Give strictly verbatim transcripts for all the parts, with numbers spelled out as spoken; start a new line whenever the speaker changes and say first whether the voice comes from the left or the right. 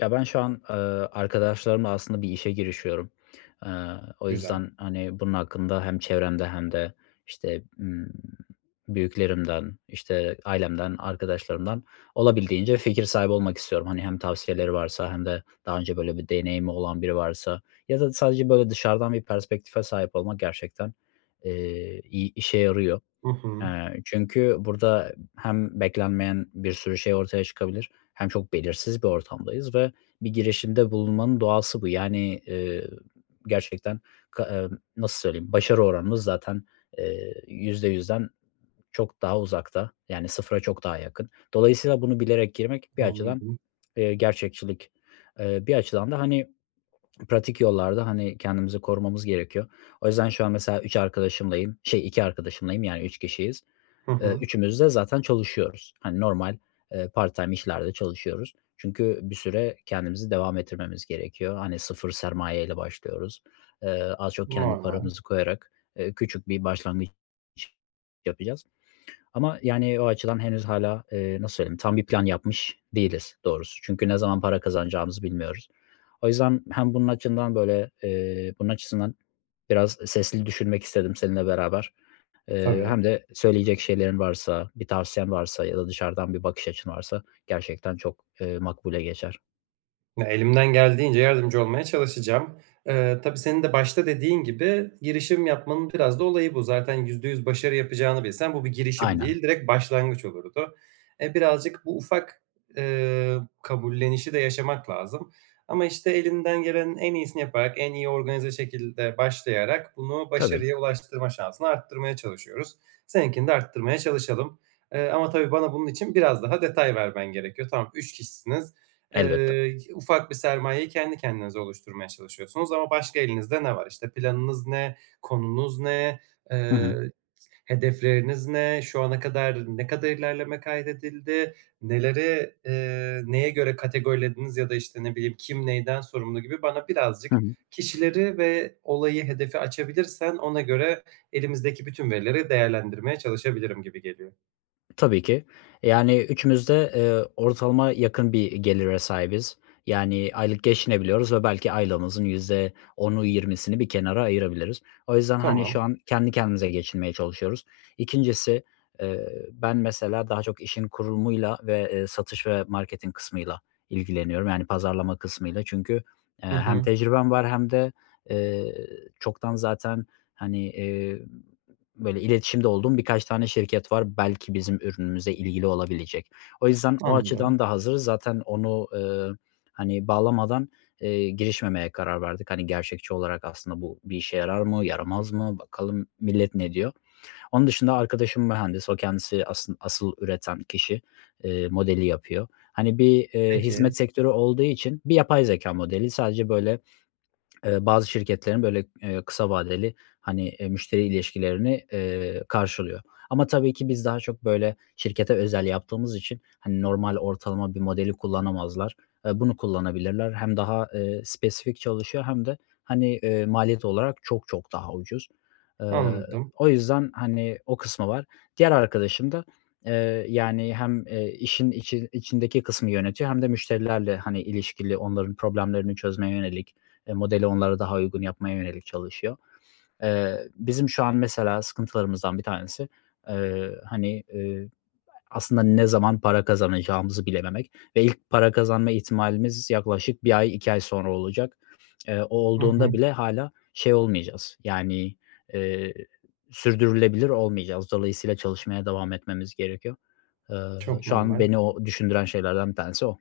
left: Ya, ben şu an, eee, arkadaşlarımla aslında bir işe girişiyorum. Eee, o
right: Güzel.
left: yüzden, hani, bunun hakkında hem çevremde hem de, işte, ımm, büyüklerimden, işte, ailemden arkadaşlarımdan olabildiğince fikir sahibi olmak istiyorum. Hani, hem tavsiyeleri varsa hem de daha önce böyle bir deneyimi olan biri varsa ya da sadece, böyle, dışarıdan bir perspektife sahip olmak gerçekten, eee, iy işe yarıyor.
right: Hı hı.
left: Eee, çünkü burada hem beklenmeyen bir sürü şey ortaya çıkabilir hem çok belirsiz bir ortamdayız ve bir girişimde bulunmanın doğası bu. Yani, eee, gerçekten k eee, nasıl söyleyeyim başarı oranımız zaten, eee, yüzde yüzden çok daha uzakta, yani, sıfıra çok daha yakın. Dolayısıyla bunu bilerek girmek bir açıdan,
right: Anladım.
left: eee, gerçekçilik, eee, bir açıdan da, hani, pratik yollarda, hani, kendimizi korumamız gerekiyor. O yüzden şu an mesela üç arkadaşımlayım, şey iki arkadaşımlayım, yani, üç kişiyiz.
right: Hı
left: Eee,
right: hı.
left: üçümüz de zaten çalışıyoruz. Hani, normal, eee, part-time işlerde çalışıyoruz çünkü bir süre kendimizi devam ettirmemiz gerekiyor. Hani, sıfır sermaye ile başlıyoruz. Eee, az çok kendi
right: Normal.
left: paramızı koyarak, eee, küçük bir başlangıç yapacağız ama, yani, o açıdan henüz hâlâ, eee, nasıl söyleyeyim tam bir plan yapmış değiliz doğrusu çünkü ne zaman para kazanacağımızı bilmiyoruz. O yüzden hem bunun açından, böyle, eee, bunun açısından biraz sesli düşünmek istedim seninle beraber, eee,
right: Tabii.
left: hem de söyleyecek şeylerin varsa bir tavsiyen varsa ya da dışarıdan bir bakış açın varsa gerçekten çok, eee, makbule geçer.
right: Elimden geldiğince yardımcı olmaya çalışacağım. Eee, tabii senin de başta dediğin gibi girişim yapmanın biraz da olayı bu. Zaten yüzde yüz başarı yapacağını bilsen bu bir girişim
left: Aynen.
right: değil, direkt başlangıç olurdu. E, birazcık bu ufak, eee, kabullenişi de yaşamak lazım. Ama işte elinden gelenin en iyisini yaparak, en iyi organize şekilde başlayarak bunu
left: Tabii.
right: başarıya ulaştırma şansını arttırmaya çalışıyoruz. Seninkini de arttırmaya çalışalım. Eee, ama tabii bana bunun için biraz daha detay vermen gerekiyor. Tamam, üç kişisiniz. Eee,
left: Elbette.
right: y ufak bir sermayeyi kendi kendinize oluşturmaya çalışıyorsunuz ama başka elinizde ne var? İşte, planınız ne? Konunuz ne?
left: Hı
right: Eee,
left: hı.
right: i hedefleriniz ne? Şu ana kadar, ne kadar ilerleme kaydedildi? Neleri, eee, neye göre kategorilediniz ya da, işte, ne bileyim, kim neyden sorumlu gibi bana birazcık
left: Hı hı.
right: kişileri ve olayı, hedefi açabilirsen ona göre elimizdeki bütün verileri değerlendirmeye çalışabilirim gibi geliyor.
left: Tabii ki. Yani, üçümüz de, eee, ortalama yakın bir gelire sahibiz, yani, aylık geçinebiliyoruz ve belki aylığımızın yüzde onu yirmisini bir kenara ayırabiliriz. O yüzden, hani, şu
right: Tamam.
left: an kendi kendimize geçinmeye çalışıyoruz. İkincisi, eee, ben mesela daha çok işin kurulumuyla ve, eee, satış ve marketing kısmıyla ilgileniyorum, yani, pazarlama kısmıyla çünkü, eee,
right: Hı
left: hem
right: hı.
left: tecrübem var hem de, eee, çoktan zaten, hani, iii, böyle iletişimde olduğum birkaç tane şirket var. Belki bizim ürünümüze ilgili olabilecek. O yüzden o
right: Anladım.
left: açıdan da hazırız. Zaten onu, ııı, hani, bağlamadan, eee, girişmemeye karar verdik. Hani, gerçekçi olarak aslında bu bir işe yarar mı, yaramaz mı, bakalım millet ne diyor? Onun dışında arkadaşım mühendis, o kendisi asın asıl üreten kişi, eee, modeli yapıyor. Hani, bir, eee,
right: Peki.
left: hizmet sektörü olduğu için bir yapay zekâ modeli sadece böyle, ııı, bazı şirketlerin böyle, eee, kısa vadeli, hani, eee, müşteri ilişkilerini, eee, karşılıyor ama tabii ki biz daha çok böyle şirkete özel yaptığımız için, hani, normal ortalama bir modeli kullanamazlar. Eee, bunu kullanabilirler; hem daha, eee, spesifik çalışıyor hem de, hani, eee, maliyet olarak çok çok daha ucuz. Iıı,
right: Anladım.
left: o yüzden, hani, o kısmı var. Diğer arkadaşım da, eee, yani, hem, eee, işin içi içindeki kısmı yönetiyor hem de müşterilerle, hani, ilişkili, onların problemlerini çözmeye yönelik, eee, modeli onlara daha uygun yapmaya yönelik çalışıyor. Eee, bizim şu an mesela sıkıntılarımızdan bir tanesi, eee, hani, eee, aslında ne zaman para kazanacağımızı bilememek ve ilk para kazanma ihtimalimiz yaklaşık bir ay, iki ay sonra olacak. Eee, o,
right: Hı hı.
left: olduğunda bile hâlâ şey olmayacağız, yani, eee, sürdürülebilir olmayacağız. Dolayısıyla çalışmaya devam etmemiz gerekiyor. Iıı,
right: Çok
left: şu an
right: normal.
left: beni o düşündüren şeylerden bir tanesi o.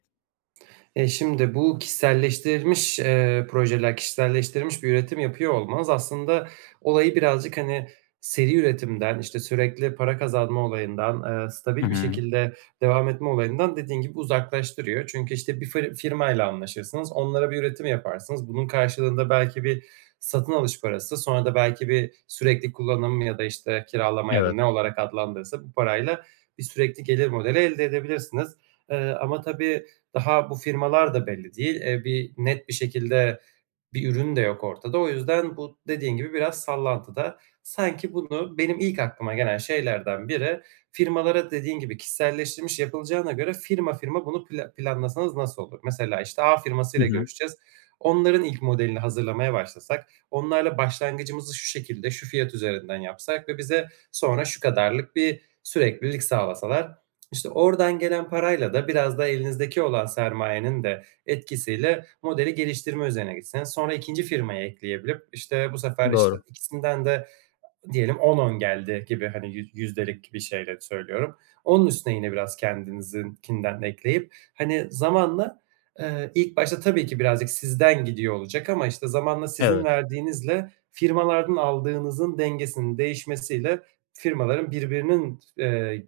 right: Eee, şimdi bu kişiselleştirilmiş, eee, projeler, kişiselleştirilmiş bir üretim yapıyor olmanız, aslında olayı birazcık, hani, seri üretimden, işte, sürekli para kazanma olayından, eee,
left: I
right: stabil bir
left: hı.
right: şekilde devam etme olayından dediğin gibi uzaklaştırıyor. Çünkü, işte, bir fır firmayla anlaşırsınız, onlara bir üretim yaparsınız. Bunun karşılığında belki bir satın alış parası, sonra da belki bir sürekli kullanım ya da, işte, kiralama ya da
left: Evet.
right: ne olarak adlandırılırsa bu parayla bir sürekli gelir modeli elde edebilirsiniz. Eee, ama tabii daha bu firmalar da belli değil, eee, bir net bir şekilde bir ürün de yok ortada. O yüzden bu dediğin gibi biraz sallantıda. Sanki bunu benim ilk aklıma gelen şeylerden biri, firmalara dediğin gibi kişiselleştirmiş yapılacağına göre firma firma bunu pla planlasanız nasıl olur? Mesela, işte, A
left: Hı
right: firmasıyla
left: hı.
right: görüşeceğiz. Onların ilk modelini hazırlamaya başlasak, onlarla başlangıcımızı şu şekilde, şu fiyat üzerinden yapsak ve bize sonra şu kadarlık bir süreklilik sağlasalar. İşte, oradan gelen parayla da biraz da elinizdeki olan sermayenin de etkisiyle modeli geliştirme üzerine gitseniz. Sonra İkincisi, firmayı ekleyebilip, işte, bu sefer, işte,
left: Doğru.
right: ikisinden de diyelim on on geldi gibi, hani, yüz yüzdelik bir şeyle söylüyorum. Onun üstüne yine biraz kendinizinkinden ekleyip, hani, zamanla, eee, ilk başta tabii ki birazcık sizden gidiyor olacak ama, işte, zamanla sizin
left: Evet.
right: verdiğinizle, firmalardan aldığınızın dengesinin değişmesiyle, firmaların birbirinin t eee,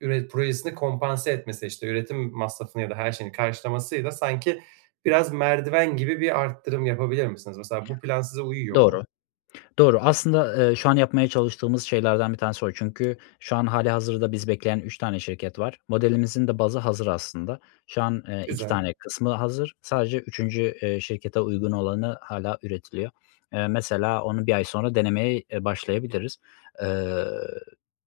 right: üre projesini kompanse etmesi, işte, üretim masrafını ya da her şeyini karşılamasıyla sanki biraz merdiven gibi bir artırım yapabilir misiniz? Mesela bu plan size uyuyor mu?
left: Doğru. Doğru. Aslında, eee, şu an yapmaya çalıştığımız şeylerden bir tanesi o çünkü şu an hâlihazırda bizi bekleyen üç tane şirket var. Modelimizin de bazı hazır aslında. Şu an, eee, iki
right: Güzel.
left: tane kısmı hazır. Sadece üçüncü, eee, şirkete uygun olanı hâlâ üretiliyor. Eee, mesela onu bir ay sonra denemeye, eee, başlayabiliriz. Iıı,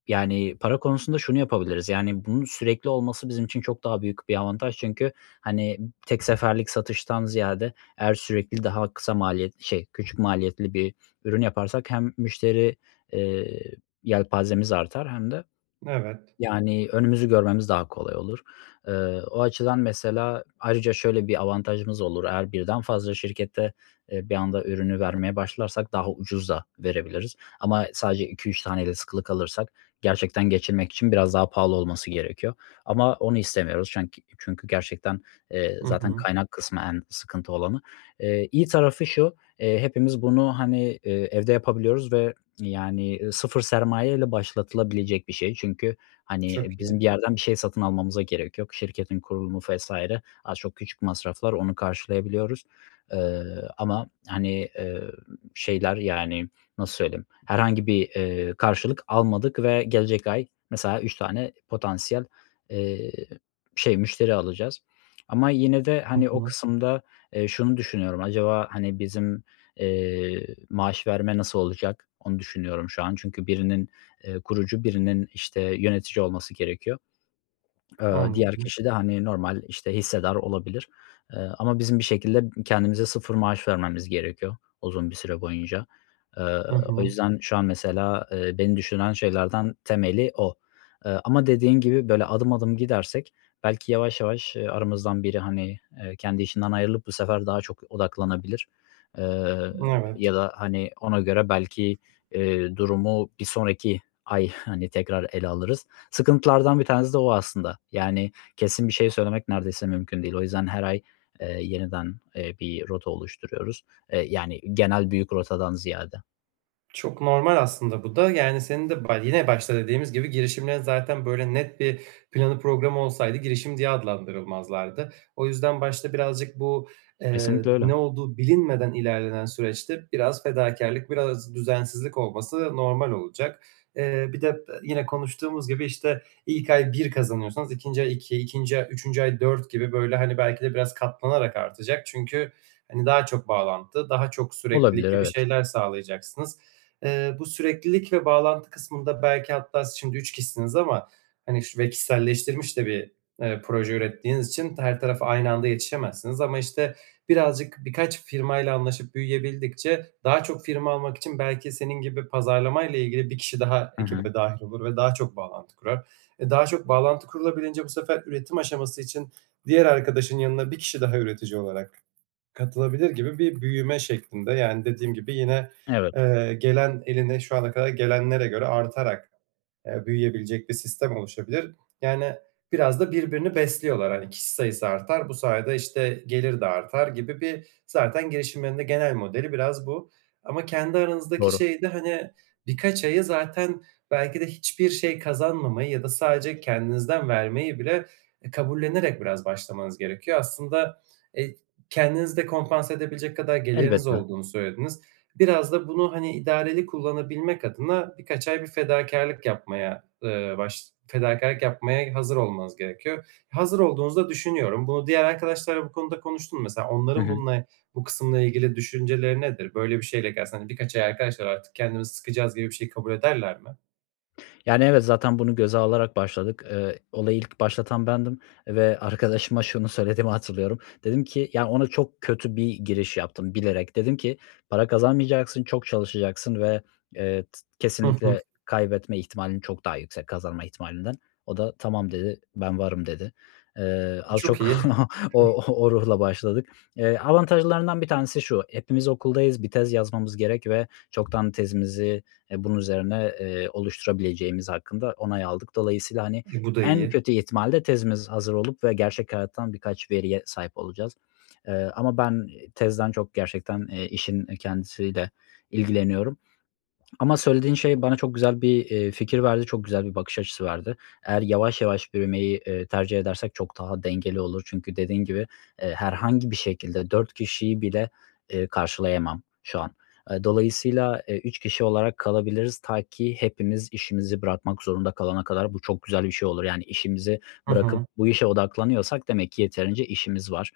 left: yani, para konusunda şunu yapabiliriz; yani, bunun sürekli olması bizim için çok daha büyük bir avantaj çünkü, hani, tek seferlik satıştan ziyade eğer sürekli daha kısa maliyetli şey, küçük maliyetli bir ürün yaparsak hem müşteri, eee, yelpazemiz artar hem de,
right: Evet.
left: yani, önümüzü görmemiz daha kolay olur. Iıı, o açıdan mesela ayrıca şöyle bir avantajımız olur eğer birden fazla şirkete, eee, bir anda ürünü vermeye başlarsak daha ucuz da verebiliriz ama sadece iki üç tane de sıkılı kalırsak gerçekten geçinmek için biraz daha pahalı olması gerekiyor ama onu istemiyoruz. Çenk çünkü gerçekten, eee,
right: Hı
left: zaten
right: hı.
left: kaynak kısmı en sıkıntı olanı. Eee, iyi tarafı şu; eee, hepimiz bunu, hani, iii, evde yapabiliyoruz ve, yani, ııı, sıfır sermaye ile başlatılabilecek bir şey çünkü, hani,
right: Çok
left: bizim bir
right: iyi.
left: yerden bir şey satın almamıza gerek yok. Şirketin kurulumu vs. az çok küçük masraflar onu karşılayabiliyoruz. Iıı, ama, hani, eee, şeyler, yani, nasıl söyleyeyim herhangi bir, eee, karşılık almadık ve gelecek ay mesela üç tane potansiyel, eee, şey müşteri alacağız. Ama yine de,
right: Hı
left: hani, o
right: hı.
left: kısımda, eee, şunu düşünüyorum; acaba, hani, bizim, eee, maaş verme nasıl olacak, onu düşünüyorum şu an çünkü birinin, eee, kurucu birinin, işte, yönetici olması gerekiyor. Iıı, diğer
right: Anladım.
left: kişi de, hani, normal, işte, hissedar olabilir. Eee, ama bizim bir şekilde kendimize sıfır maaş vermemiz gerekiyor uzun bir süre boyunca. Iıı,
right: Hı
left: o
right: hı.
left: yüzden şu an mesela, eee, beni düşündüren şeylerden temeli o. Iıı, ama dediğin gibi böyle adım adım gidersek belki yavaş yavaş, ııı, aramızdan biri, hani, eee, kendi işinden ayrılıp bu sefer daha çok odaklanabilir. Iıı,
right: Evet.
left: ya da, hani, ona göre belki, eee, durumu bir sonraki ay, hani, tekrar ele alırız. Sıkıntılardan bir tanesi de o aslında, yani, kesin bir şey söylemek neredeyse mümkün değil. O yüzden her ay, eee, yeniden, eee, bir rota oluşturuyoruz, eee, yani, genel, büyük rotadan ziyade.
right: Çok normal, aslında, bu da. Yani, senin de baş yine başta dediğimiz gibi girişimlerin, zaten, böyle net bir planı programı olsaydı girişim diye adlandırılmazlardı. O yüzden başta birazcık bu, ııı,
left: Kesinlikle öyle.
right: ne olduğu bilinmeden ilerlenen süreçte biraz fedakârlık, biraz düzensizlik olması normal olacak. Eee, bir de, e yine konuştuğumuz gibi, işte, ilk ay bir kazanıyorsanız ikinci ay iki, ikinci a üçüncü ay dört gibi, hani, belki de biraz katlanarak artacak. çünkü, hani, daha çok bağlantı, daha çok süreklilik
left: Olabilir,
right: gibi
left: evet.
right: şeyler sağlayacaksınız. Iıı, bu süreklilik ve bağlantı kısmında belki hatta siz şimdi üç kişisiniz ama, hani, şu ve kişiselleştirilmiş de bir, eee, proje ürettiğiniz için t her tarafa aynı anda yetişemezsiniz ama, işte, birazcık, birkaç firmayla anlaşıp büyüyebildikçe daha çok firma almak için belki senin gibi pazarlamayla ilgili bir kişi daha
left: Hı hı.
right: ekibe dâhil olur ve daha çok bağlantı kurar. E, daha çok bağlantı kurulabilince bu sefer üretim aşaması için diğer arkadaşın yanına bir kişi daha üretici olarak katılabilir gibi bir büyüme şeklinde. Yani, dediğim gibi yine,
left: Evet.
right: eee, gelen eline şu ana kadar gelenlere göre artarak, eee, büyüyebilecek bir sistem oluşabilir. Yani, biraz da birbirini besliyorlar. Hani, kişi sayısı artar, bu sayede, işte, gelir de artar gibi bir, zaten, girişimlerin de genel modeli biraz bu ama kendi aranızdaki
left: Doğru.
right: şeyde, hani, birkaç ayı, zaten, belki de hiçbir şey kazanmamayı ya da sadece kendinizden vermeyi bile e kabullenerek biraz başlamanız gerekiyor. Aslında, eee, kendinizi de kompanse edebilecek kadar geliriniz
left: Elbette.
right: olduğunu söylediniz. Biraz da bunu, hani, idareli kullanabilmek adına birkaç ay bir fedakârlık yapmaya, ııı, baş fedakârlık yapmaya hazır olmanız gerekiyor. Hazır olduğunuzu da düşünüyorum. Bunu diğer arkadaşlarla bu konuda konuştun mu? Mesela,
left: Hı
right: onların
left: hı.
right: bununla bu kısımla ilgili düşünceleri nedir? Böyle bir şeyle gelse, hani, "Birkaç ay arkadaşlar artık kendimizi sıkacağız," gibi bir şeyi kabul ederler mi?
left: Yani, evet, zaten bunu göze alarak başladık. Eee, olayı ilk başlatan bendim ve arkadaşıma şunu söylediğimi hatırlıyorum. Dedim ki, ya, ona çok kötü bir giriş yaptım bilerek, dedim ki, "Para kazanmayacaksın, çok çalışacaksın ve, eee, t
right: Hı hı.
left: kesinlikle kaybetme ihtimalin çok daha yüksek kazanma ihtimalinden." O da, "Tamam," dedi, "Ben varım," dedi. Eee, az
right: Çok
left: çok
right: iyi. Hıh.
left: o o ruhla başladık. Eee, avantajlarından bir tanesi şu, hepimiz okuldayız bir tez yazmamız gerek ve çoktan tezimizi, eee, bunun üzerine, eee, oluşturabileceğimiz hakkında onay aldık. Dolayısıyla, hani,
right: E, bu da
left: en
right: iyi.
left: kötü ihtimalle tezimiz hazır olup ve gerçek hayattan birkaç veriye sahip olacağız, eee, ama ben i tezden çok gerçekten, eee, işin i kendisiyle ilgileniyorum ama söylediğin şey bana çok güzel bir, iii, fikir verdi. Çok güzel bir bakış açısı verdi. Eğer yavaş, yavaş büyümeyi, eee, tercih edersek çok daha dengeli olur çünkü dediğin gibi, eee, herhangi bir şekilde dört kişiyi bile, eee, karşılayamam şu an. Eee, dolayısıyla, eee, üç kişi olarak kalabiliriz ta ki hepimiz işimizi bırakmak zorunda kalana kadar bu çok güzel bir şey olur, yani, işimizi
right: Hı
left: bırakıp
right: hı.
left: bu işe odaklanıyorsak demek ki yeterince işimiz var.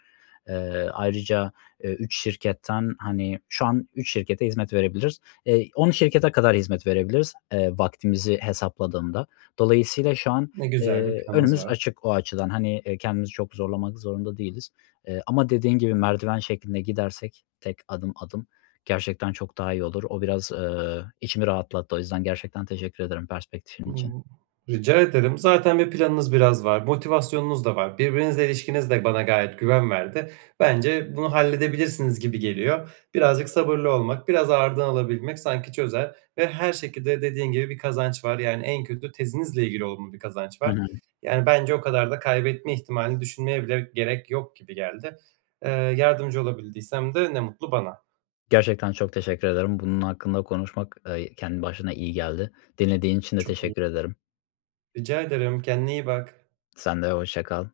left: Eee, ayrıca, eee, üç şirketten, hani, şu an üç şirkete hizmet verebiliriz. Eee, on şirkete kadar hizmet verebiliriz, eee, vaktimizi hesapladığımda. Dolayısıyla şu an,
right: Ne güzel, bir
left: eee,
right: planınız
left: önümüz
right: var.
left: açık o açıdan. Hani, eee, kendimizi çok zorlamak zorunda değiliz. Eee, ama dediğin gibi merdiven şeklinde gidersek tek adım, adım gerçekten çok daha iyi olur. O biraz, eee, içimi rahatlattı. O yüzden gerçekten teşekkür ederim perspektifin için.
right: Hımm. Rica ederim. Zaten bir planınız biraz var, motivasyonunuz da var. Birbirinizle ilişkiniz de bana gayet güven verdi. Bence, bunu halledebilirsiniz gibi geliyor. Birazcık sabırlı olmak, biraz ağırdan alabilmek sanki çözer ve her şekilde dediğin gibi bir kazanç var. Yani, en kötü tezinizle ilgili olumlu bir kazanç
left: Hı
right: var.
left: hı.
right: Yani, bence, o kadar da kaybetme ihtimalini düşünmeye bile gerek yok gibi geldi. Eee, yardımcı olabildiysem de ne mutlu bana.
left: Gerçekten çok teşekkür ederim. Bunun hakkında konuşmak, eee, kendi başına iyi geldi. Dinlediğin için de
right: Çok iyi.
left: teşekkür ederim.
right: Rica ederim, kendine iyi bak.
left: Sen de hoşça kal.